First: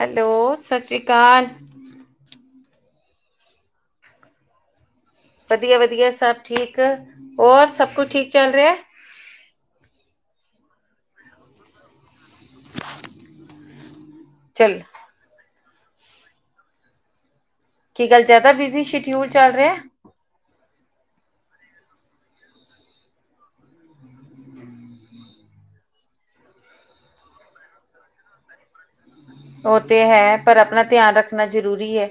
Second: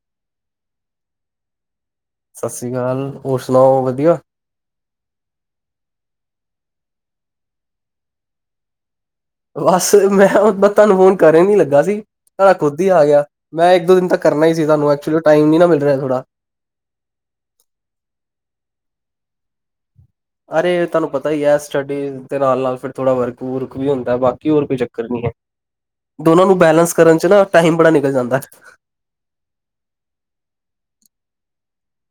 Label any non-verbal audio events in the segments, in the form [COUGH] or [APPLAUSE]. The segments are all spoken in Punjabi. ਹੈਲੋ ਸਤਿ ਸ੍ਰੀ ਅਕਾਲ, ਸਤਿ ਸ਼੍ਰੀ ਅਕਾਲ ਹੋਰ ਸੁਣਾਓ? ਵਧੀਆ, ਵਧੀਆ-ਵਧੀਆ, ਸਭ ਠੀਕ ਹੋਰ ਸਭ ਕੁਛ ਠੀਕ ਚੱਲ ਰਿਹਾ। ਬੱਤਾ ਨੂੰ ਫੋਨ ਕਰ ਨੀ ਲੱਗਾ ਸੀ। ਸਾਡਾ ਖੁਦ ਹੀ ਆ ਗਿਆ, ਮੈਂ ਇੱਕ ਦੋ ਦਿਨ ਤੱਕ ਕਰਨਾ ਹੀ ਸੀ ਚੱਲ ਤੁਹਾਨੂੰ ਐਕਚੁਲੀ ਟਾਈਮ ਨ ਨਾ ਮਿਲ। ਥੋੜਾ ਕੀ ਗੱਲ ਜ਼ਿਆਦਾ ਬਿਜ਼ੀ ਸ਼ਡਿਊਲ ਚੱਲ ਰਿਹਾ? ਅਰੇ ਤੁਹਾਨੂੰ ਪਤਾ ਹੀ ਹੈ ।ਸਟੱਡੀ ਦੇ ਨਾਲ ਨਾਲ ਫਿਰ ਥੋੜਾ ਵਰਕ ਵੁਰਕ ਵੀ ਹੁੰਦਾ ।ਬਾਕੀ ਹੋਰ ਕੋਈ ਚੱਕਰ ਨਹੀਂ ਹੈ। ਹ ਦੋਨਾਂ ਨੂੰ ਬੈਲੇੈਂਸ ਕਰਨ 'ਚ ਨਾ ਟਾਈਮ ਬੜਾ ਨਿਕਲ ਜਾਂਦਾ ਹੈ। ਉਹ ਤੇ ਹੈ ਪਰ ਆਪਣਾ ਧਿਆਨ ਰੱਖਣਾ ਜ਼ਰੂਰੀ ਹੈ।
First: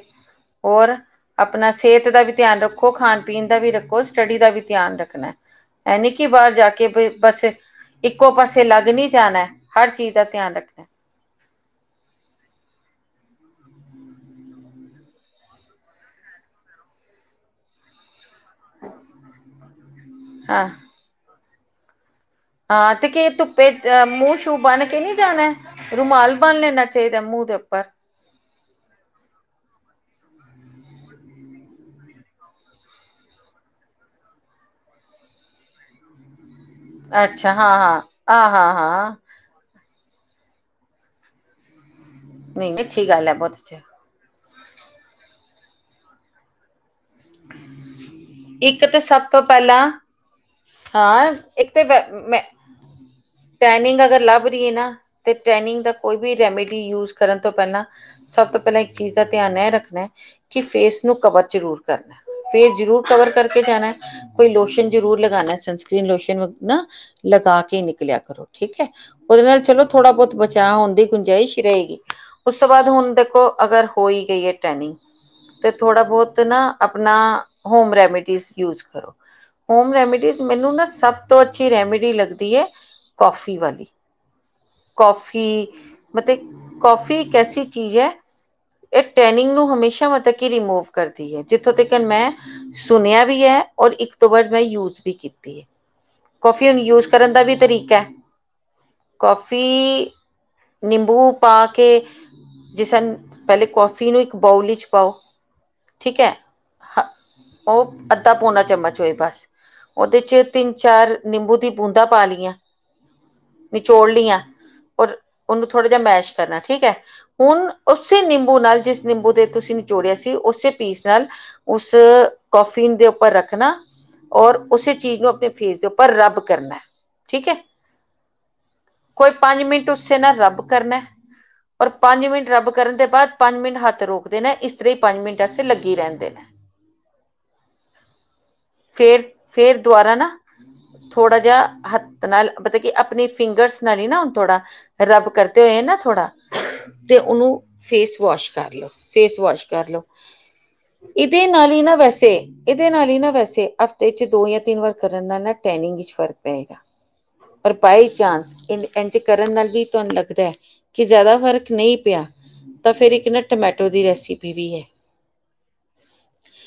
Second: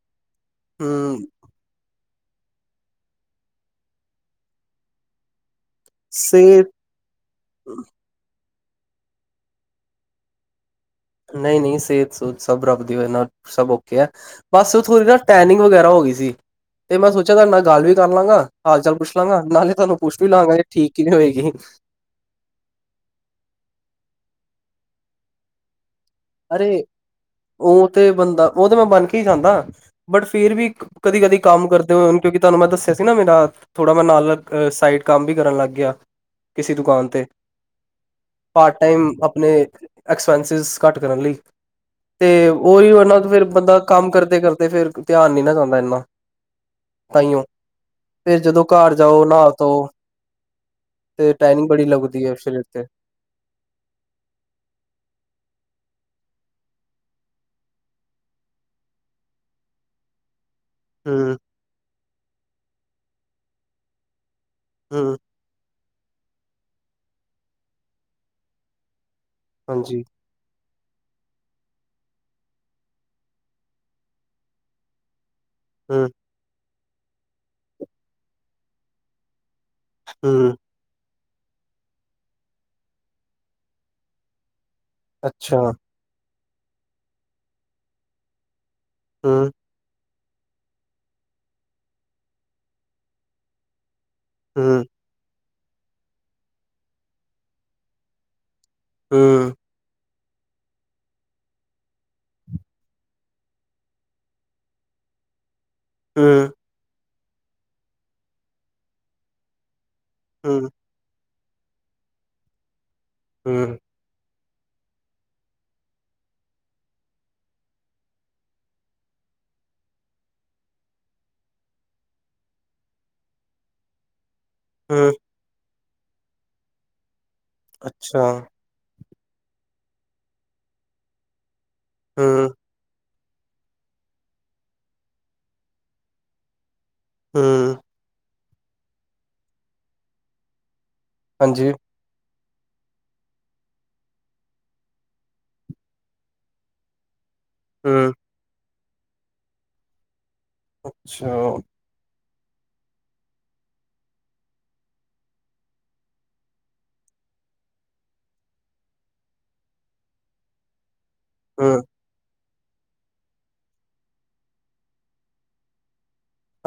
ਹੋਰ ਹਮ ਆਪਣਾ ਸਿਹਤ ਦਾ ਵੀ। ਧਿਆਨ ਰੱਖੋ, ਖਾਣ ਪੀਣ ਦਾ ਵੀ ਰੱਖੋ, ਸਟੱਡੀ ਦਾ ਵੀ ਧਿਆਨ ਰੱਖਣਾ। ਐ ਨੀ ਕਿ ਬਾਹਰ ਸਿਹਤ ਜਾ ਕੇ ਬਸ ਇੱਕੋ ਪਾਸੇ। ਤੇ ਲੱਗ ਨਹੀਂ ਜਾਣਾ ਹਰ ਚੀਜ਼ ਦਾ ਧਿਆਨ ਰੱਖਣਾ। ਨਹੀਂ, ਨਹੀਂ ਸਿਹਤ ਸੂਹਤ ਸਭ ਰੱਬ ਦੀ ਵਜ੍ਹਾ ਨਾਲ ਸਭ ਔਖੇ ਹੈ ।ਬਸ ਥੋੜੀ ਨਾ ਟੈਨਿੰਗ ਵਗੈਰਾ ਹੋ ਗਈ ਸੀ। ਤੇ ਮੈਂ ਸੋਚਿਆ ਤੁਹਾਡੇ ਨਾਲ ਗੱਲ ਵੀ ਕਰ ਲਾਂਗਾ। ਹਾਲ ਚਾਲ ਪੁੱਛ ਲਾਂਗਾ ਨਾਲੇ ਤੁਹਾਨੂੰ ਪੁੱਛ ਵੀ ਲਵਾਂਗਾ ਕਿ ਇਹ ਹਾਂ ਠੀਕ ਕਿਵੇਂ ਹੋਏਗੀ? ਹਾਂ ਤੇ ਕਿ ਧੁੱਪੇ ਅ ਮੂੰਹ ਸ਼ੂਹ ਬੰਨ ਕੇ ਨਹੀਂ ਜਾਣਾ ਏ। ਅਰੇ ਉਹ ਤੇ ਬੰਦਾ ਉਹ ਤੇ ਮੈਂ ਬਨ ਕੇ ਹੀ ਜਾਂਦਾ। ਬਟ ਫਿਰ ਵੀ ਕਦੀ ਕਦੀ ਕੰਮ ਕਰਦੇ ਹੋਏ ।ਕਿਉਂਕਿ ਤੁਹਾਨੂੰ ਮੈਂ ਦੱਸਿਆ ਸੀ ਨਾ ਮੇਰਾ ਥੋੜਾ ਮੈਂ ਨਾਲ ਸਾਈਡ। ਕੰਮ ਵੀ ਕਰਨ ਲੱਗ ਗਿਆ। ਕਿਸੇ ਦੁਕਾਨ ਤੇ ਅੱਛਾ ਹਾਂ ਹਾਂ ਆ ਹਾਂ ਪਾਰਟ ਟਾਈਮ ਹਾਂ ਆਪਣੇ ਐਕਸਪੈਂਸਿਸ ਘੱਟ ਕਰਨ ਲਈ ਅਤੇ ਨਹੀਂ ਉਹ ਹੀ ਅੱਛੀ ਵਰਨਾ ਗੱਲ ਤੇ ਹੈ ਫਿਰ ਬਹੁਤ ਅੱਛਾ ਬੰਦਾ ਕੰਮ ਕਰਦੇ ਕਰਦੇ। ਤੇ ਫੇਰ ਧਿਆਨ ਨੀ ਨਾ ਜਾਂਦਾ ਇੰਨਾ ਤਹੀਓ। ਫਿਰ ਜਦੋਂ ਇੱਕ ਘਰ ਤਾਂ ਸਭ ਜਾਓ ਤੋਂ ਨਹਾ ਧੋ। ਪਹਿਲਾਂ ਤੇ ਹਾਂ ਟੈਨਿੰਗ ਇੱਕ ਤਾਂ ਬੜੀ ਲੱਗਦੀ ਹੈ ਮ ਸਰੀਰ ਤੇ ਟੈਨਿੰਗ ਅਗਰ ਲੱਭ ਰਹੀ ਏ ਨਾ ਤੇ। ਟੈਨਿੰਗ ਦਾ ਕੋਈ ਵੀ ਰੈਮੀੇਡੀ ਯੂਜ ਕਰਨ ਤੋਂ ਪਹਿਲਾਂ ਸਭ ਤੋਂ ਪਹਿਲਾਂ ਇੱਕ ਚੀਜ਼ ਦਾ ਧਿਆਨ ਇਹ ਰੱਖਣਾ। ਕਿ ਫੇਸ ਨੂੰ ਹੂੰ ਕਵਰ ਜ਼ਰੂਰ ਕਰਨਾ ਫੇਸ ਜ਼ਰੂਰ ਕਵਰ ਕਰਕੇ ਜਾਣਾ। ਕੋਈ ਲੋਸ਼ਨ ਹੂੰ ਜ਼ਰੂਰ ਲਗਾਉਣਾ ।ਸਨਸਕ੍ਰੀਨ ਲੋਸ਼ਨ ਨਾ ਲਗਾ ਕੇ ਨਿਕਲਿਆ ਕਰੋ ਠੀਕ ਹੈ। ਉਹਦੇ ਨਾਲ ਚਲੋ ਹਾਂਜੀ ਥੋੜਾ ਬਹੁਤ ਬਚ। ਨਾ ਹੋਣ ਦੀ ਗੁੰਜਾਇਸ਼ ਹੀ ਰਹੇਗੀ ਉਸ ਤੋਂ ਬਾਅਦ ਹੁਣ ਦੇਖੋ ਅਗਰ ਹੋਈ ਗਈ ਹੈ ਟੈਨਿੰਗ। ਤੇ ਥੋੜ੍ਹਾ ਹੂੰ ਬਹੁਤ ਨਾ ਆਪਣਾ ਹੋਮ ਰੈਮੀਡੀਜ਼ ਯੂਜ ਕਰੋ। ਹੋਮ ਰੈਮਡੀਜ਼ ਹੂੰ ਮੈਨੂੰ ਨਾ ਸਭ ਤੋਂ ਅੱਛੀ ਰੈਮੇਡੀ ਲੱਗਦੀ ਹੈ। ਕੌਫੀ ਵਾਲੀ ਕੌਫੀ ਅੱਛਾ ਮਤਲਬ ਕੌਫੀ ਇੱਕ ਐਸੀ ਚੀਜ਼ ਹੈ। ਇਹ ਹੂੰ ਟੈਨਿੰਗ ਨੂੰ ਹਮੇਸ਼ਾ ਮਤਲਬ ਕੀ ਰਿਮੂਵ ਕਰਦੀ ਹੈ। ਜਿ ਇਥੋਂ ਤੱਕਰ ਮੈਂ ਸੁਣਿਆ ਵੀ ਹੈ, ਔਰ ਇੱਕ ਤੋਂ ਵੱਧ ਮੈਂ ਹੂੰ ਯੂਜ ਵੀ ਕੀਤੀ। ਕੌਫੀ ਹੁਣ ਯੂਜ ਕਰਨ ਦਾ ਵੀ ਤਰੀਕਾ ਏ ਹੂੰ ਕਾਫੀ ਨਿੰਬੂ ਪਾ ਕੇ। ਜੇ ਸਾਨੂੰ ਪਹਿਲੇ ਕੌਫੀ ਨੂੰ ਇੱਕ ਬਾਊਲ ਵਿੱਚ ਪਾਓ। ਠੀਕ ਹੈ, ਹੂੰ ਹ ਉਹ ਅੱਧਾ ਪੌਨਾ ਚੱਮਚ ਹੋਏ ਬਸ। ਉਹਦੇ ਚ ਹੂੰ ਤਿੰਨ ਚਾਰ ਨਿੰਬੂ ਦੀ ਬੂੰਦਾ ਪਾ ਲਈਆਂ ਹੂੰ ਨਿਚੋੜ ਲਈਆਂ। ਔਰ ਉਹਨੂੰ ਥੋੜਾ ਜਿਹਾ ਮੈਸ਼ ਕਰਨਾ ਠੀਕ ਹੈ। ਹੁਣ ਉਸੇ ਨਿੰਬੂ ਨਾਲ ਜਿਸ ਨਿੰਬੂ ਦੇ। ਤੁਸੀਂ ਨਿਚੋੜਿਆ ਸੀ, ਉਸੇ ਪੀਸ ਨਾਲ ਉਸ ਕੋਫੀੱਨ ਦੇ ਉੱਪਰ ਰੱਖਣਾ ਔਰ ਉਸੇ ਹੂੰ ਚੀਜ਼ ਨੂੰ ਆਪਣੇ ਫੇਸ ਦੇ ਉੱਪਰ। ਪਰ ਰਬ ਕਰਨੈ, ਠੀਕ ਏ। ਅੱਛਾ। ਕੋਈ ਪੰਜ ਮਿੰਟ ਉਸੇ ਨਾ ਰੱਬ ਕਰਨੈ ਔਰ ਪੰਜ ਹੂੰ ਮਿੰਟ ਰੱਬ ਕਰਨ ਦੇ ਬਾਅਦ। ਪੰਜ ਮਿੰਟ ਹੱਥ ਰੋਕ ਦੇਨਾਂ ਇਸ ਤਰਾਂ ਹੀ ਪੰਜ ਮਿੰਟ ਆਸਤੇ ਲੱਗੀ ਰਹਿਨ ਦੇਨਾ। ਹਮ। ਫੇਰ, ਫੇਰ ਦੁਬਾਰਾ ਨਾ ਥੋੜਾ ਜਿਹਾ ਹਾਂਜੀ, ਹਥ। ਨਾਲ ਪਤਾ ਹੈ, ਕਿ ਆਪਣੀ ਫਿੰਗਰਸ ਨਾਲ ਹੀ ਨਾ ਹੁਣ ਥੋੜਾ ਰੱਬ ਕਰਦੇ ਹੋਏ ਨਾ ਥੋੜ੍ਹਾ। ਤੇ ਉਹਨੂੰ ਹੂੰ, ਫੇਸ ਵਾਸ਼ ਕਰ ਲਓ, ਫੇਸ ਵਾਸ਼ ਕਰ ਲਓ। ਅੱਛਾ, ਇਹਦੇ ਨਾਲ ਹੀ ਨਾ ਵੈਸੇ। ਇਹਦੇ ਨਾਲ ਹੀ ਨਾ ਵੈਸੇ ਹਫ਼ਤੇ ਚ ਦੋ ਜਾਂ ਤਿੰਨ ਵਾਰ ਕਰਨ ਨਾਲ ਨਾ ਟੈਨਿੰਗ ਵਿੱਚ ਫ਼ਰਕ ਪਏਗਾ। ਪਰ ਬਾਏ ਚਾਂਸ ਇਦੇ ਇੰਝ ਕਰਨ ਨਾਲ ਵੀ ਤੁਹਾਨੂੰ ਲੱਗਦਾ। ਕਿ ਜ਼ਿਆਦਾ ਫ਼ਰਕ ਹੂੰ, ਨਹੀਂ ਪਿਆ ਤਾਂ ਫਿਰ ਇੱਕ ਨਾ ਟਮੈਟੋ ਦੀ ਰੈਸਿਪੀ ਵੀ ਹੈ।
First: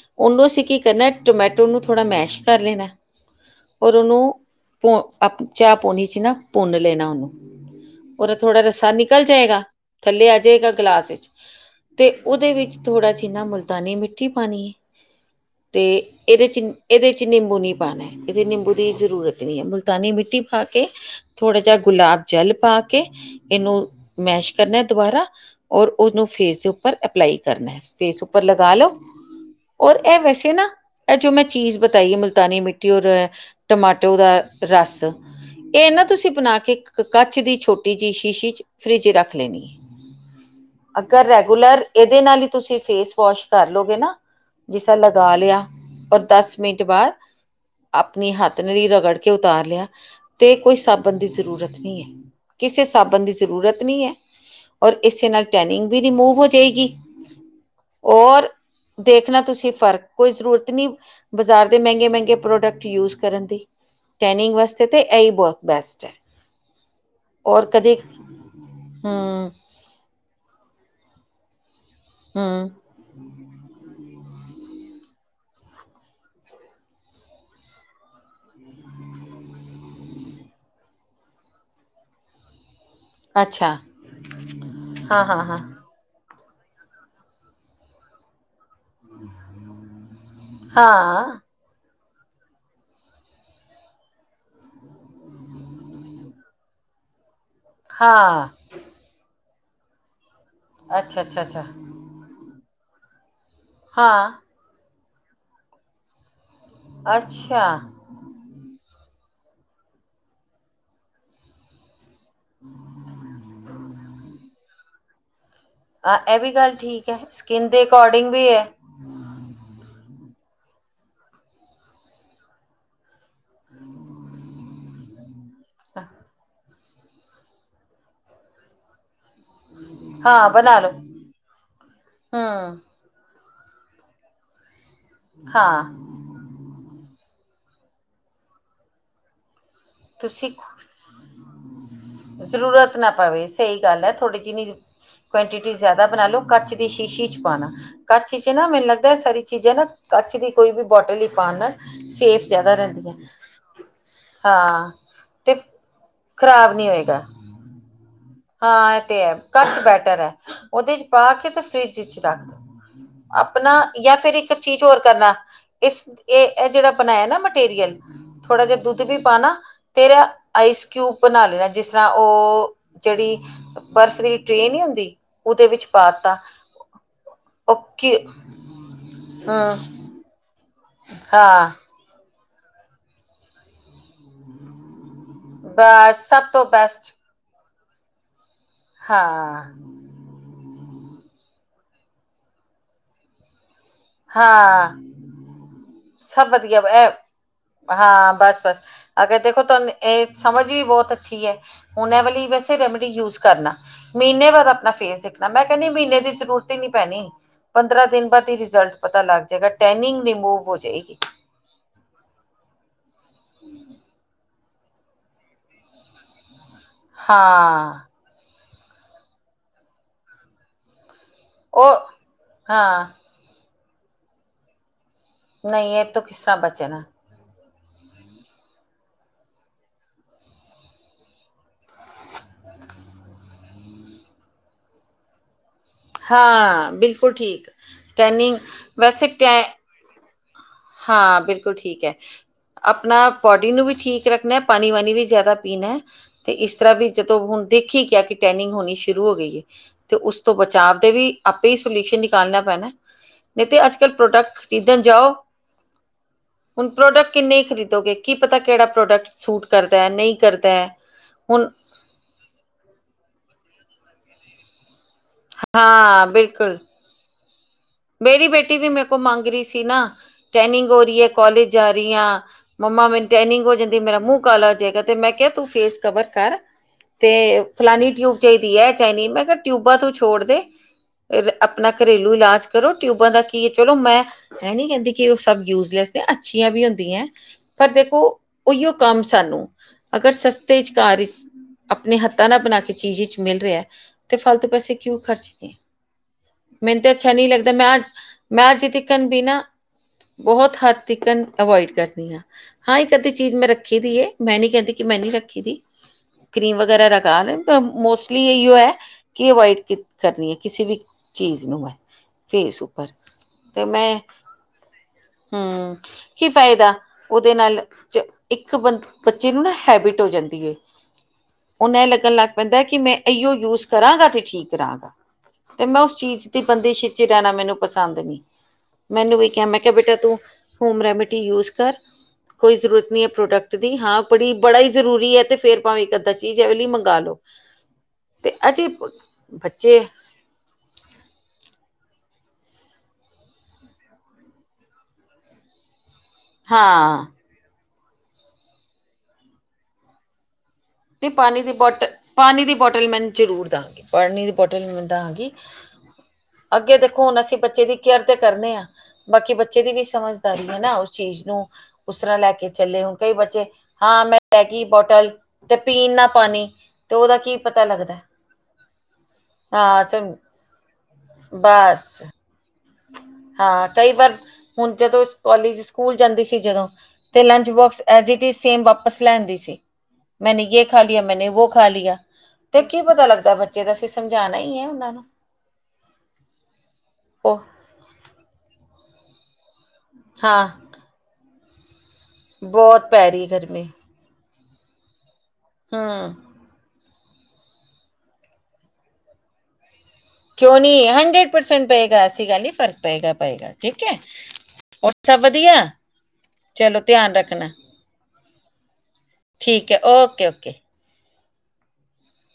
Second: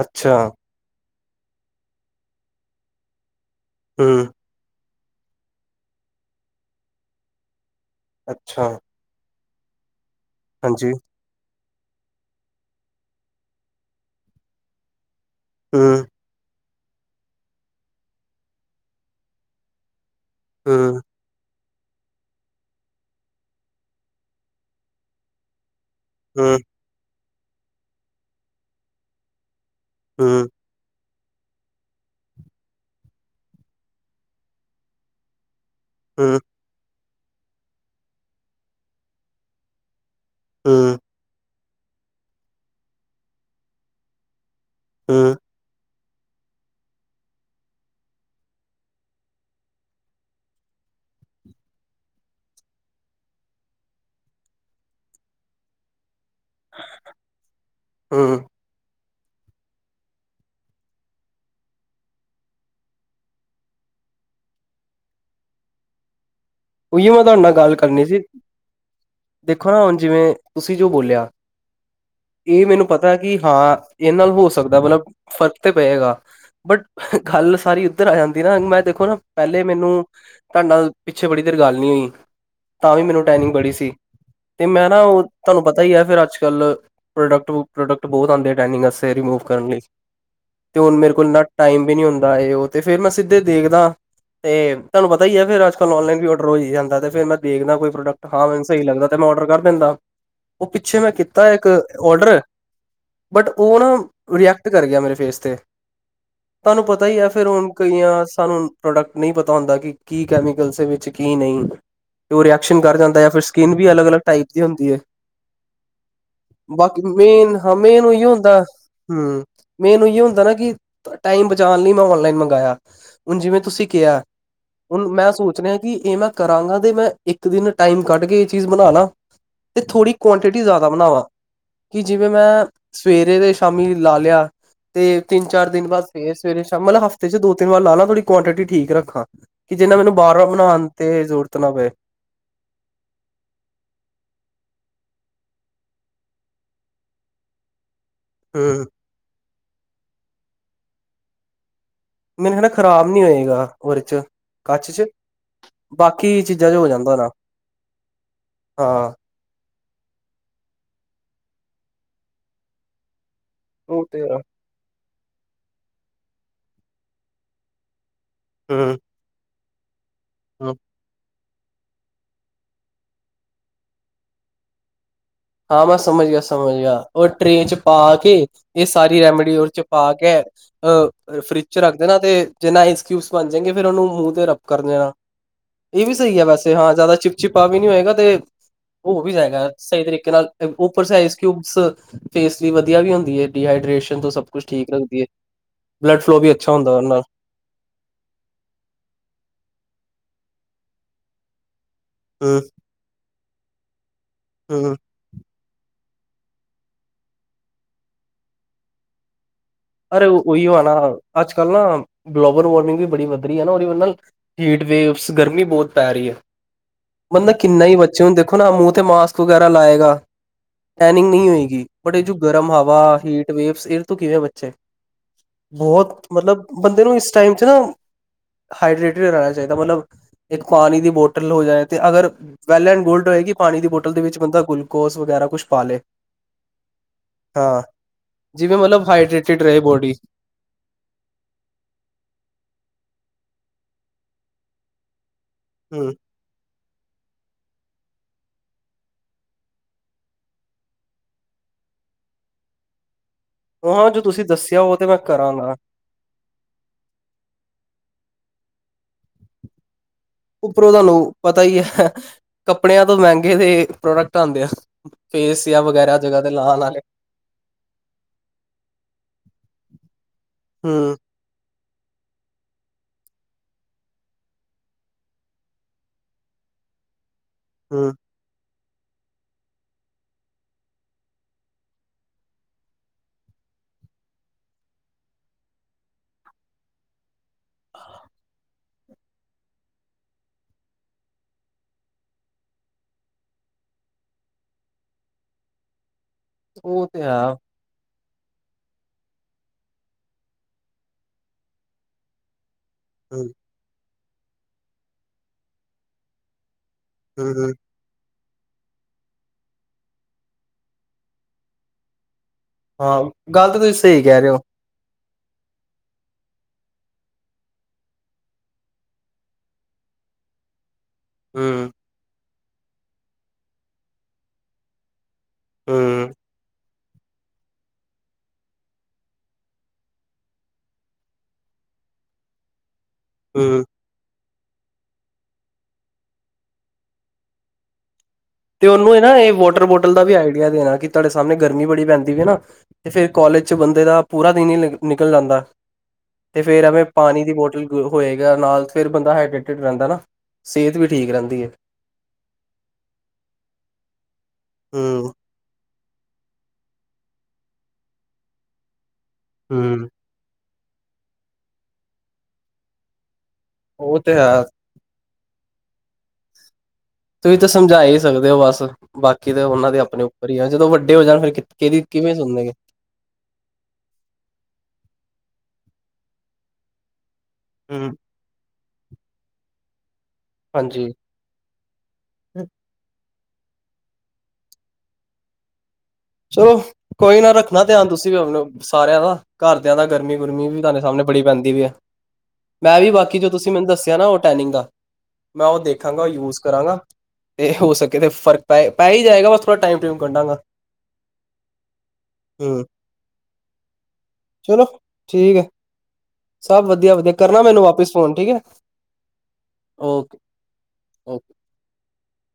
ਅੱਛਾ, ਉਹਨੂੰ ਅਸੀਂ ਕੀ ਕਰਨੈ ਟਮੈਟੋ ਨੂੰ ਥੋੜ੍ਹਾ ਮੈਸ਼ ਕਰ ਲੈਣੈ। ਔਰ ਉਹਨੂੰ ਹੂੰ, ਪ ਚਾਹ ਪੂਣੀ ਨਾ ਭੁੰਨ ਲੈਣਾ ਉਹਨੂੰ ਉਹਦਾ ਥੋੜ੍ਹਾ ਅੱਛਾ, ਰੱਸਾ ਨਿਕਲ ਜਾਏਗਾ ਥੱਲੇ ਆ ਜਾਏਗਾ ਹਾਂਜੀ, ਗਲਾਸ ਇਚ ਤੇ ਉਹਦੇ ਵਿੱਚ ਥੋੜ੍ਹਾ ਜਿਨਾ ਮੁਲਤਾਨੀ ਮਿੱਠੀ ਪਾਣੀ ਏ। ਤੇ ਹੂੰ, ਇਹਦੇ 'ਚ ਇਹਦੇ ਚ ਨਿੰਬੂ ਨੀ ਪਾਣੈ ਇਹ ਨਿੰਬੂ ਦੀ ਜ਼ਰੂਰਤ ਨੀ ਹੈ ਮੁਲਤਾਨੀ ਮ ਪਾ ਕੇ ਹੂੰ, ਥੋੜਾ ਜਿਹਾ ਗੁਲਾਬ ਜਲ ਪਾ ਕੇ ਇਹਨੂੰ ਮੈਸ਼ ਕਰਨੈ ਦੁਬਾਰਾ ਔਰ ਉਨੂੰ ਹੂੰ, ਫੇਸ ਦੇ ਉੱਪਰ ਅਪਲਾਈ ਕਰਨਾ ਫੇਸ ਉੱਪਰ ਲਗਾ ਲਓ। ਔਰ ਇਹ ਹੂੰ, ਵੈਸੇ ਨਾ ਇਹ ਜੋ ਮੈਂ ਚੀਜ਼ ਬਤਾਈ ਏ ਮੁਲਤਾਨੀ ਮਿੱਟੀ ਔਰ ਟਮਾਟੋ ਦਾ ਰਸ ਇਹ ਨਾ ਤੁਸੀਂ ਹੂੰ, ਬਣਾ ਕੇ 'ਕ ਕਚੱ ਦੀ ਛੋਟੀ ਜਿਹੀ ਸ਼ੀਸ਼ੀ 'ਚ ਫਰਿੱਜ ਰੱਖ ਲੈਣੀ ਏ। ਹੂੰ, ਅਗਰ ਰੈਗੂਲਰ ਇਹਦੇ ਨਾਲ ਹੀ ਤੁਸੀਂ ਫੇਸ ਵਾਸ਼ ਕਰ ਲੋਗੇ ਨਾ। ਜਿਸਾ ਲਗਾ ਹੂੰ, ਲਿਆ ਔਰ ਦਸ ਮਿੰਟ ਬਾਅਦ ਆਪਣੀ ਹੱਥ ਨੇ ਰਗੜ ਕੇ ਉਤਾਰ ਲਿਆ ਤੇ ਕੋਈ ਸਾਬਣ ਦੀ ਜ਼ਰੂਰਤ ਨਹੀਂ ਹੈ। ਕਿਸੇ ਸਾਬਣ ਦੀ ਜ਼ਰੂਰਤ ਨਹੀਂ ਹੈ ਔਰ ਇਸੇ ਨਾਲ ਟੈਨਿੰਗ ਵੀ ਰਿਮੂਵ ਹੋ ਜਾਏਗੀ ਹੂੰ, ਔਰ ਦੇਖਣਾ ਤੁਸੀਂ ਫ਼ਰਕ ਕੋਈ ਜ਼ਰੂਰਤ ਨਹੀਂ ਬਜ਼ਾਰ ਦੇ ਮਹਿੰਗੇ- ਮਹਿੰਗੇ ਪ੍ਰੋਡਕਟ ਯੂਜ ਕਰਨ ਦੀ। ਟੈਨਿੰਗ ਵਾਸਤੇ ਤੇ ਤਾਂ ਇਹਹੀ ਬਹੁਤ ਬੈਸਟ ਹੈ। ਉਹੀਔ ਮੈਂ ਤੁਹਾਡੇ ਨਾਲ ਔਰ ਗੱਲ ਕਦੇ ਕਰਨੀ ਸੀ ਹਮ ਦੇਖੋ ਨਾ ਹੁਣ ਜਿਵੇਂ ਤੁਸੀਂ ਜੋ ਬੋਲਿਆ ਇਹ ਹਮ ਮੈਨੂੰ ਪਤਾ ਕਿ ਹਾਂ ਇਹ ਨਾਲ ਹੋ ਸਕਦਾ, ਮਤਲਬ ਫਰਕ ਤੇ ਪਏਗਾ ਬੱਟ ਗੱਲ ਸਾਰੀ ਇਧਰ ਆ ਜਾਂਦੀ ਨਾ। ਮੈਂ ਦੇਖੋ ਨਾ ਪਹਿਲੇ। ਪਲੇ ਮੈਨੂੰ ਤੁਹਾਡੇ ਨਾਲ ਪਿੱਛੇ ਬੜੀ ਦੇਰ ਗੱਲ ਨਹੀਂ ਹੋਈ। ਤਾਂ ਵੀ ਮੈਨੂੰ ਟਾਈਨਿੰਗ ਬੜੀ ਅੱਛਾ ਸੀ ਤੇ ਮੈਂ ਨਾ ਉਹ ਹਾਂ ਹਾਂ ਹਾਂ ਤੁਹਾਨੂੰ ਪਤਾ ਹੀ ਹੈ ਫਿਰ ਅੱਜ ਚੱਲ ਪ੍ਰੋਡਕਟ ਪ੍ਰੋਡਕਟ ਬਹੁਤ ਆਉਂਦੇ ਨੇਂ ਟੈਨਿੰਗ ਆਸਤੇ ਰਿਮੂਵ ਕਰਨ ਲਈ ਤੇ ਹੁਣ ਮੇਰੇ ਕੋਲ ਹਾਂ ਏਨਾ ਟਾਇਮ ਵੀ ਨਹੀਂ ਹੁੰ ਏ ਉਹ ਤੇ ਫੇਰ ਮੈਂ ਸਿੱਧੇ ਦੇਖਦਾ ਤੇ ਤੁਹਾਨੂੰ ਪਤਾ ਹੀ ਹੈ ਫੇਰ ਅੱਜ ਔਨਲਾਈਨ ਵੀ ਔਡਰ ਹੋ ਹੀ ਜਾਂਦਾ ਫਿਰ ਮੈਂ ਦੇਖਦਾ ਕੋਈ ਪ੍ਰੋਡਕਟ ਹਾਂ ਮੈਨੂੰ ਸਹੀ ਲੱਦਾ ਮੈਂ ਔਡਰ ਕਰ ਦਿੰਦਾ। ਉਹ ਪਿੱਛੇ ਮੈਂ ਅੱਛਾ ਅੱਛਾ ਕੀਤਾ ਅੱਛਾ ਇੱਕ ਆਡਰ ਬਟ ਉਹ ਨਾ ਹਾਂ ਰਿੀਐਕਟ ਕਰ ਗਿਆ ਮੇਰੇ ਫੇਸ ਤੇ ਤੁਹਾਨੂੰ ਪਤਾ ਹੀ ਹੈ ਫਿਰ ਅੱਛਾ ਹੁਣ ਕਈਆਂ ਸਾਨੂੰ ਪ੍ਰੋਡਕਟ ਨਹੀਂ ਪਤਾ ਹੁੰਦਾ ਕਿ ਕੀ ਕੈਮੀ ਲਸ ਵਿੱਚ ਕੀ ਨਹੀਂ ਰੀਐਕਸ਼ਨ ਕਰ ਜਾਂਦਾ ਹੈ ਫਿਰ ਸਕਿੰਨ ਵੀ ਅਲੱਗ- ਅਲੱਗ ਟਾਈਪ ਦੀ ਹੁੰਦੀ ਏ ਹਾਂ ਇਹ ਵੀ ਗੱਲ ਬਾਕੀ ਠੀਕ ਹੈ ਮੇਨ ਸਕਿਨ ਹਾਂ ਦੇ ਮੇਨ ਉਹੀ ਅਕੋਰਡਿੰਗ ਵੀ ਹੁੰਦਾ ਹੈ ਹੂੰ ਮੇਨ ਉਹੀ ਹੁੰਦਾ ਨਾ। ਟਾਈਮ ਬਚਾਉਣ ਲਈ ਮੈਂ ਓਨਲਾਈਨ ਮੰਗਇਆ ਹੁਣ ਜਿਵੇਂ ਤੁਸੀਂ ਕਿਹਾ ਹੁਣ ਮੈਂ ਸੋਚ ਸੋਚ ਕਿ ਇਹ ਮੈਂ ਕਰਾਂਗਾ ਤੇ ਮੈਂ ਇੱਕ ਦਿਨ ਟਾਈਮ ਕੱਢ ਕੇ ਇਹ ਚੀਜ਼ ਬਣਾ ਲਾ। ਤੇ ਥੋੜ੍ਹੀ ਹਾਂ ਕੁਆਂਟਿਟੀ ਬਣਾ ਜ਼ਿਆਦਾ ਲਓ ਬਣਾਵਾਂ ਕਿ ਜਿਵੇਂ ਮੈਂ ਹੂੰ ਸਵੇਰੇ ਦੇ ਸ਼ਾਮੀ ਲਾ ਲਿਆ ਤੇ ਤਿੰਨ ਚਾਰ ਦਿਨ ਬਾਅਦ ਹਾਂ ਸਵੇਰੇ- ਸਵੇਰੇ ਸ਼ਾਮ ਮਤਲਬ ਹਫ਼ਤੇ 'ਚ ਦੋ ਤਿੰਨਵਾਰ ਥੋੜੀ ਕੁਆਂਟਿਟੀ ਠੀਕ ਰੱਖ ਕਿ ਜਿਹਨਾ ਮੈਨੂੰ ਬਾਰ- ਬਾਰ ਤੁਸੀਂ ਬਣਾਉਣ ਦੀ ਜ਼ਰੂਰਤ ਨਾ ਪਏ ਜ਼ਰੂਰਤ ਨਾ ਪਵੇ ਸਹੀ ਗੱਲ ਹੈ ਥੋੜ੍ਹੀ ਜਿਨੀ ਕੁਆਂਟਿਟੀ ਜ਼ਿਆਦਾ ਬਣਾ ਲਓ ਕਛ ਦੀ ਸ਼ੀਸ਼ੀ 'ਚ ਪਾਉਣਾ ਕਛ 'ਚ ਨਾ ਹੂੰ ਮੈਨੂੰ ਲੱਗਦਾ ਇਹ ਸਾਰੀ ਚੀਜ਼ਾਂ ਨਾ ਕਚ ਦੀ ਕੋਈ ਵੀ ਬੋਟਲ ਹੀ ਪਾਉਣ ਨਾਲ ਸੇਫ ਮੈਨੂੰ ਖਰਾ ਜ਼ਿਆਦਾ ਖ਼ਰਾਬ ਰਹਿੰਦੀ ਹੈ ਨੀ ਹੋਏਗਾ ਉਹਦੇ ਚ ਹਾਂ। ਕੱਚ ਚ ਤੇ ਬਾਕੀ ਚੀਜ਼ਾਂ ਖਰਾਬ ਚ ਹੋ ਨੀ ਜਾਂਦਾ ਹੋਏਗਾ। ਨਾ ਹਾਂ ਇਹ ਤੇ ਹੈ ਕਚ ਬੈਟਰ ਹੈ ਉਹਦੇ 'ਚ ਪਾ ਕੇ ਤੇ ਫਰਿਜ 'ਚ ਰੱਖ ਆਪਣਾ ਉਹ ਜਾਂ ਤੇ ਫਿਰ ਆ। ਇੱਕ ਚੀਜ਼ ਹੋਰ ਕਰਨਾ ਇਸ ਇਹ- ਇਹ ਜਿਹੜਾ ਬਣਾਇਆ ਨਾ ਮਟੀਰੀਅਲ ਥੋੜਾ ਜਿਹਾ ਹੂੰ ਦੁੱਧ ਵੀ ਪਾਣਾ ਤੇ ਹੂੰ ਆਈਸਕਊਬ ਬਣਾ ਲੈਣਾ ਜਿਸ ਤਰ੍ਹਾਂ ਉਹ ਜਿਹੜੀ ਬਰਫ਼ ਦੀ ਟ੍ਰੇਨ ਹੀ ਹੁੰਦੀ। ਉਹਦੇ ਵਿੱਚ ਹਾਂ ਮੈਂ ਸਮਝ ਪਾਤਾ ਗਿਆ- ਸਮਝ ਗਿਆ ਉਹਰ ਟਰੇਨ 'ਚ ਪਾ ਓਕੇ ਕੇ ਇਹ ਸਾਰੀ ਰੈਮਡੀ ਰ ਹਮ 'ਚ ਪਾ ਕੇ ਅਹ ਫਰਿਜ ਹਾਂ 'ਚ ਰੱਖਦੇ ਨਾ ਤੇ ਜਿੰਨਾ ਆਈਸਕਊਬਸ ਬਣ ਜਾਗੇ। ਫਿਰ ਉਹਨੂੰ ਮੂੰਹ ਤੇ ਰੱਪ ਕਰਨ ਦੇਣਾ ਇਹ ਵੀ ਬਸ ਸਹੀ ਸਭ ਹੈ ਤੋਂ ਵੈਸੇ ਹਾਂ ਬੈਸਟ ਜ਼ਿਆਦਾ ਚਿਪ ਚਿਪ ਆ ਵੀ ਨੀ ਹੋਏਗਾ ਤੇ ਉਹ ਹੋ ਵੀ ਹਾਂ ਜਾਏਗਾ ਸਹੀ ਤਰੀਕੇ ਉਪਰ ਸਊਬ ਫੇਸ ਵਧੀਆ ਵੀ ਹੁੰਦੀ ਹੈ ਡੀਹਾ। ਤੋਂ ਸਭ ਕੁਛ ਠੀਕ ਹਾਂ ਰੱਖਦੀ ਹੈ। ਬਲੱਡ ਫਲੋ ਸਭ ਵੀ ਅੱਛਾ ਵਧੀਆ ਹੁੰਦਾ ਉਹਦੇ ਨਾਲ। ਇਹ ਹਾਂ ਬਸ ਬਸ ਅਗਰ ਦੇਖੋ ਤੁਹਾਨੂੰ। ਸਮਝ ਵੀ ਬਹੁਤ ਅੱਛੀ ਹੈ ਹੁਣ ਇਹ ਵਾਲੀ ਹੂੰ ਵੈਸੇ ਰੈਮਡੀ ਯੂਜ ਕਰਨਾ। ਮਹੀਨੇ ਬਾਅਦ ਆਪਣਾ ਹੂੰ ਫੇਸ ਦੇਖਣਾ ਮੈਂ। ਕਹਿੰਦੀ ਮਹੀਨੇ ਦੀ ਜ਼ਰੂਰਤ ਹੀ ਨੀ ਪੈਣੀ ਪੰਦਰਾਂ ਦਿਨ ਬਾਅਦ ਹੀ ਰਿਜਲਟ ਪਤਾ ਲੱਗ ਜਾਏਗਾ। ਟਰਨਿੰਗ ਅਰੇ ਉਹੀ ਰਿਮੂਵਲ। ਆ ਅੱਜ ਕੱਲ੍ਹ ਨਾ ਗਲੋਬਲ ਵਾਰਮਿੰਗ ਵੀ ਬੜੀ ਵੱਧ ਰਹੀ ਹੈ ਨਾ ਉਹ। ਹੀਟਵੇੇਵਸ ਗਰਮੀ ਬਹੁਤ ਪੈ ਰਹੀ ਹੈ ਬੰਦਾ ਕਿੰਨਾ ਹੀ ਹਾਂ ਬੱਚੇ ਹੁੰਦੇ। ਦੇਖੋ ਨਾ ਮੂੰਹ ਤੇ ਮਾਸਕ ਵਗੈਰਾ ਲਾਏਗਾ। ਟੈਨਿੰਗ ਨਹੀਂ ਹੋਏਗੀ ਉਹ ਬਟ ਇਹ ਜੋ ਗਰਮ ਹਵਾ ਹੀਟ ਵੇਵਸ ਇਹ ਤੋਂ ਕਿਵੇਂ ਬੱਚੇ। ਬਹੁਤ ਮਤਲਬ ਬੰਦੇ ਨੂੰ ਇਸ ਟਾਈਮ 'ਚ ਨਾ। ਹਾਈਡਰੇੇਟਿਡ ਰਹਿਣਾ ਚਾਹੀਦਾ ਮਤਲਬ ਇੱਕ ਪਾਣੀ ਦੀ ਬੋਤਲ ਹੋ ਜਾਏ ਤੇ ਅਗਰ ਵੈੱਲ ਐਂਡ ਗੋਲਡ। ਕਿ ਪਾਣੀ ਦੀ ਬੋਟਲ ਦੇ ਵਿੱਚ ਬੰਦਾ ਗਲੂਕੋਸ ਵਗੈਰਾ ਕੁੱਛ। ਹਾਂ ਬਿਲਕੁਲ ਠੀਕ ਟੈਨਿੰਗ ਵੈਸੇ। ਫਿਟ ਰਹੇ ਬੋਡੀ। ਹਾਂ ਬਿਲਕੁਲ ਠੀਕ ਹੈ। ਆਪਣਾ ਬੋਡੀ ਨੂੰ ਵੀ ਠੀਕ ਰੱਖਣਾ ਪਾਣੀ ਵਾਣੀ ਵੀ ਜ਼ਿਆਦਾ। ਪੀਣਾ ਹੂੰ ਤੇ ਇਸ ਤਰ੍ਹਾਂ ਵੀ ਜਦੋਂ ਹੁਣ ਦੇਖੀ ਕਿ। ਕਹਿ ਕਿ ਟ੍ਰੇਨਿੰਗ ਹੋਣੀ ਸ਼ੁਰੂ ਹੋ ਗਈ ਹੈ ਤੇ ਉਸ ਤੋਂ ਬਚਾਅ ਦੇ ਵੀ ਆਪੇ ਹੀ ਸੋਲਿਊਸ਼ਨ ਨਿਕਾਲਣਾ ਪੈਣਾ। ਨਹੀਂ ਤਾਂ ਅੱਜ ਹਾਂ ਕੱਲ ਜੋ ਤੁਸੀਂ ਪ੍ਰੋਡਕਟ ਦੱਸਿਆ ਉਹ ਖਰੀਦਣ ਤੇ ਮੈਂ ਜਾਓ ਕਰਾਂਗਾ ਹੁਣ ਪ੍ਰੋਡਕਟ ਕਿੰਨੇ ਖਰੀਦੋਗੇ ਕਿ। ਪਤਾ ਕਿਹੜਾ ਪ੍ਰੋਡਕਟ ਸੂਟ ਕਰਦਾ। ਹੈ ਨਹੀਂ ਕਰਦਾ ਹੈ। ਉੱਪਰੋਂ ਤੁਹਾਨੂੰ ਪਤਾ ਹੁਣ ਹੀ ਹੈ ਕੱਪੜਿਆਂ ਤੋਂ ਮਹਿੰਗੇ ਦੇ ਪ੍ਰੋਡਕਟ ਆਉਂਦੇ ਆ। ਫੇਸ ਜਾਂ ਵਗੈਰਾ ਹਾਂ ਜਗ੍ਹਾ ਤੇ ਬਿਲਕੁਲ ਲਾ ਲੇ। ਮੇਰੀ ਬੇਟੀ ਵੀ ਮੇਰੇ ਕੋਲ ਮੰਗ ਰਹੀ ਸੀ ਨਾ ਟ੍ਰੈਨਿੰਗ ਹੋ ਹੂੰ ਰਹੀ ਹੈ ਕਾਲਜ। ਜਾ ਰਹੀਆਂ ਮੰਮਾ ਮੈਨ ਟੇਨਿੰਗ ਹੋ ਜਾਂਦੀ ਮੇਰਾ ਮੂੰਹ ਕਾਲਾ ਹੋ ਜਾਏਗਾ ਤੇ ਮੈਂ ਕਿਹਾ ਤੂੰ ਫੇਸ ਕਵਰ ਕਰ। ਤੇ ਫਲਾਨੀ ਹੂੰ ਟਿਊਬ ਚਾਹੀਦੀ। ਮੈਂ ਕਿਹਾ ਟਿਊਬਾਂ ਤੂੰ ਛੋੜ ਦੇ ਆਪਣਾ ਘਰੇਲੂ ਇਲਾਜ। ਕਰੋ ਟਿਊਬਾਂ ਦਾ ਕੀ ਚਲੋ ਮੈਂ ਇਹ ਨਹੀਂ ਕਹਿੰਦੀ ਉਹ ਸਭ ਯੂਜ਼ਲੈਸ ਅੱਛੀਆਂ ਵੀ ਹੁੰਦੀਆਂ। ਪਰ ਦੇਖੋ ਉਹੀਓ ਕੰਮ ਸਾਨੂੰ ਅਗਰ ਸਸਤੇ ਚ ਕਾਰ ਚ। ਆਪਣੇ ਹੱਥਾਂ ਨਾਲ ਬਣਾ ਕੇ ਚੀਜ਼ ਵਿੱਚ ਮਿਲ ਰਿਹਾ ਤੇ ਫਾਲਤੂ ਪੈਸੇ ਕਿਉਂ ਖਰਚਣੇ। ਮੈਨੂੰ ਉਹ ਤਾਂ ਤੇ ਅੱਛਾ ਹੇ। ਨਹੀਂ ਲੱਗਦਾ ਮੈਂ ਮੈਂ ਅੱਜ ਤਿਕਨ ਵੀ ਨਾ। ਬਹੁਤ ਹੱਥ ਤਿਕਨ ਅਵੋਇਡ ਕਰਨੀ ਆ। ਹਾਂ ਇੱਕ ਅੱਧੀ ਚੀਜ਼ ਮੈਂ ਰੱਖੀ ਦੀ ਮੈਂ ਨੀ ਕਹਿੰਦੀ ਕਿ ਮੈਂ ਨੀ ਰੱਖੀ ਦੀ ਕਰੀਮ । ਹੂੰ-ਹੂੰ-ਹੂੰ। [UNINTELLIGIBLE] [UNINTELLIGIBLE] [UNINTELLIGIBLE] ਕਿ ਅਵੋਇਡ ਕਰਨੀ ਏ ਕਿਸੇ ਵੀ ਚੀਜ਼ ਨੂੰ । ਹਾਂ ਗੱਲ ਤਾ ਤੁਸੀਂ ਸਹੀ ਕਹਿ ਰਹੇ ਹੋ। ਹਮ ਕੀ ਫਾਇਦਾ ਉਹਦੇ ਨਾਲ ਇੱਕ ਬੱਚੇ ਨੂੰ ਨਾ ਹੈਬਿਟ ਹੋ ਜਾਂਦੀ। ਉਹਨਾਂ ਏਹ ਲੱਗਣ ਲੱਗ ਪੈਂਦਾ ਕਿ ਮੈਂ ਇਓ ਯੂਜ ਕਰਾਂਗਾ ਤੇ ਠੀਕ ਰਹਾਂਗਾ। ਤੇ ਮੈਂ ਉਸ ਹੂੰ-ਹੂੰ-ਹੂੰ। ਚੀਜ਼ ਦੀ ਬੰਦਿਸ਼ ਚ ਰਹਿਣਾ ਮੈਨੂੰ ਪਸੰਦ ਨਹੀ। ਮੈਨੂੰ ਵੀ ਕਿਹਾ ਮੈਂ ਕਿਹਾ ਬੇਟਾ ਤੂੰ ਹੋਮ ਰੈਮਡੀ ਯੂਜ ਕਰ ਕੋਈ ਜ਼ਰੂਰਤ। ਏ ਪ੍ਰੋਡਕਟ ਦੀ ਹਾਂ। ਬੜੀ ਬੜਾ ਹੀ ਜ਼ਰੂਰੀ ਹੈ ਤੇ ਫੇਰ ਭਾਵੇ ਏਕ ਅੱਧਾ ਚੀਜ਼ ਐਵੇ ਲਈ ਮੰਗਵਾ ਲੋ। ਤੇ ਉਹਨੂੰ ਨਾ ਇਹ ਵੋਟਰ ਬੋਟਲ ਦਾ ਵੀ ਆਈਡੀਆ ਨਹੀ ਹੈਗਾ ਕਿ ਤੁਹਾਡੇ ਸਾਹਣੇ ਗਰਮੀ ਬੜੀ ਪੈਂਦੀ। [UNINTELLIGIBLE] ਫਿਰ ਕੋਲਜ ਚ ਬੰਦੇ ਦਾ ਪੂਰਾ ਦਿਨ ਹੀ ਨਿਕਲ ਜਾਂਦਾ। ਤੇ ਫੇਰ ਐਵੇਂ ਹਾਂ ਪਾਣੀ ਦੀ ਬੋਤਲ ਹੋਏਗਾ ਨਾਲ ਫਿਰ ਬੰਦਾ ਹਾਈਡਰੇਟਡ ਰਹਿੰਦਾ ਨਾ। ਸਿਹਤ ਵੀ ਤੇ ਠੀਕ ਰਹਿੰਦੀ ਪਾਣੀ ਹੈ। ਦੀ ਬੋਟਲ ਪਾਣੀ ਦੀ ਬੋਟਲ ਮੈਨੂੰ ਜ਼ਰੂਰ ਦੇਵਾਂਗੀ ਪਾਣੀ ਦੀ। ਬੋਤਲ ਮੈ ਹੂੰ-ਹੂੰ। ਦਾਗੀ, ਅੱਗੇ ਦੇਖੋ ਹੁਣ ਅਸੀਂ ਬੱਚੇ ਦੀ ਕੇਅਰ ਤੇ ਕਰਨੇ ਆ ਬਾਕੀ ਬੱਚੇ ਦੀ ਵੀ ਸਮਝਦਾਰੀ ਹੈ, ਨਾ ਉਸ ਚੀਜ਼ ਨੂੰ ਉਸਰਾ ਲੈ ਕੇ ਚੱਲੇ ਹੁਣ ਕਈ ਬੱਚੇ ਉਹ ਹਾ ਤੇ ਮੈਂ ਹੈ ਲੇਗੀ ਬੋਟਲ ਤੇ ਪੀਣ ਨਾ ਪਾਣੀ ਤੇ ਉਹਦਾ ਕੀ ਤੁਸੀਂ ਤਾਂ ਪਤਾ ਸਮਝਾ ਲੱਗਦਾ ਹੀ ਸਕਦੇ ਹੋ, ਬਸ ਬਾਕੀ ਤੇ ਉਹਨਾਂ ਦੇ ਹਾਂ ਸ ਆਪਣੇ ਉੱਪਰ ਹੀ ਹੇ ਜਦੋਂ ਵੱਡੇ ਹੋ ਜਾਣ ਫਿਰ ਕਿ ਕਿਦੀ ਬਸ ਕਿਵੇ ਸੁਣਗੇ ਹਾਂ ਕਈ ਵਾਰ ਹੁਣ ਜਦੋਂ ਕੋਲਜ, ਸਕੂਲ ਜਾਂਦੀ ਸੀ ਜਦੋਂ ਤੇ ਲੰਚ ਬੋਕਸ ਐਜਟੀਜ ਸੇਮ ਵਾਪਸ ਲੈ ਆਂਦੀ ਸੀ। ਮੈਨੇ ਯੇ ਹਾਂਜੀ। ਖਾਲੀ ਮੈਂਨੇ ਵੋ ਖਾਲੀ ਆ, ਤੇ ਕੀ ਪਤਾ ਲੱਗਦਾ ਬੱਚ [UNINTELLIGIBLE] ਅਸੀ ਸਮਝਾਣਾ ਏ ਉਹਨਾਂ ਨੂੰ ਚਲੋ ਕੋਈ ਨਾ ਉਹ ਰੱਖਣਾ ਧਿਆਨ ਤੁਸੀਂ ਵੀ ਆਪਣੇ, ਸਾਰਿਆਂ ਦਾ ਘਰ ਦਾ ਗਰਮੀ ਹਾਂ ਗੁਰਮੀ ਵੀ ਤੁਹਾਡੇ ਸਾਹਮਣੇ ਬੜੀ ਪੈਂਦੀ ਪਈ ਹੇ, ਮੈਂ ਬਹੁਤ ਵੀ ਪੈ ਬਾਕੀ ਰਹੀ ਜੋ ਤੁਸੀਂ ਗਰਮੀ ਮੈਨੂੰ ਦੱਸਿਆ ਨਾ ਟੈਨਿੰਗ ਦਾ ਮੈਂ ਉਹ ਦੇਖਾਂਗਾ, ਉਹ ਹਮ ਯੂਜ ਕਰਾਂਗਾ ਤੇ ਹੋ ਸਕੇ ਤੇ ਫਰਕ ਪੈ-ਪੈ ਹੀ ਜਾਏਗਾ, ਬਸ ਥੋੜ੍ਹਾ ਟਾਈਮ [UNINTELLIGIBLE] ਕਿਉਂ ਨਹੀ ਹੰਡਰਡ ਪਰਸੈਂਟ ਪਏਗਾ, ਏਸੀ ਗੱਲ ਹੀ ਹੂੰ ਫ਼ਰਕ ਪਏਗਾ-ਪਏਗਾ ਠੀਕ ਹੈ। ਚਲੋ ਹੋਰ ਸਭ ਠੀਕ ਹੈ ਵਧੀਆ। ਸਭ ਚਲੋ ਵਧੀਆ-ਵਧੀਆ, ਧਿਆਨ ਕਰਨਾ ਰੱਖਣਾ ਮੈਨੂੰ ਵਾਪਿਸ ਫੋਨ ਠੀਕ ਹੈ। ਠੀਕ ਹੈ, ਓਕੇ ਓਕੇ-ਓਕੇ। [UNINTELLIGIBLE]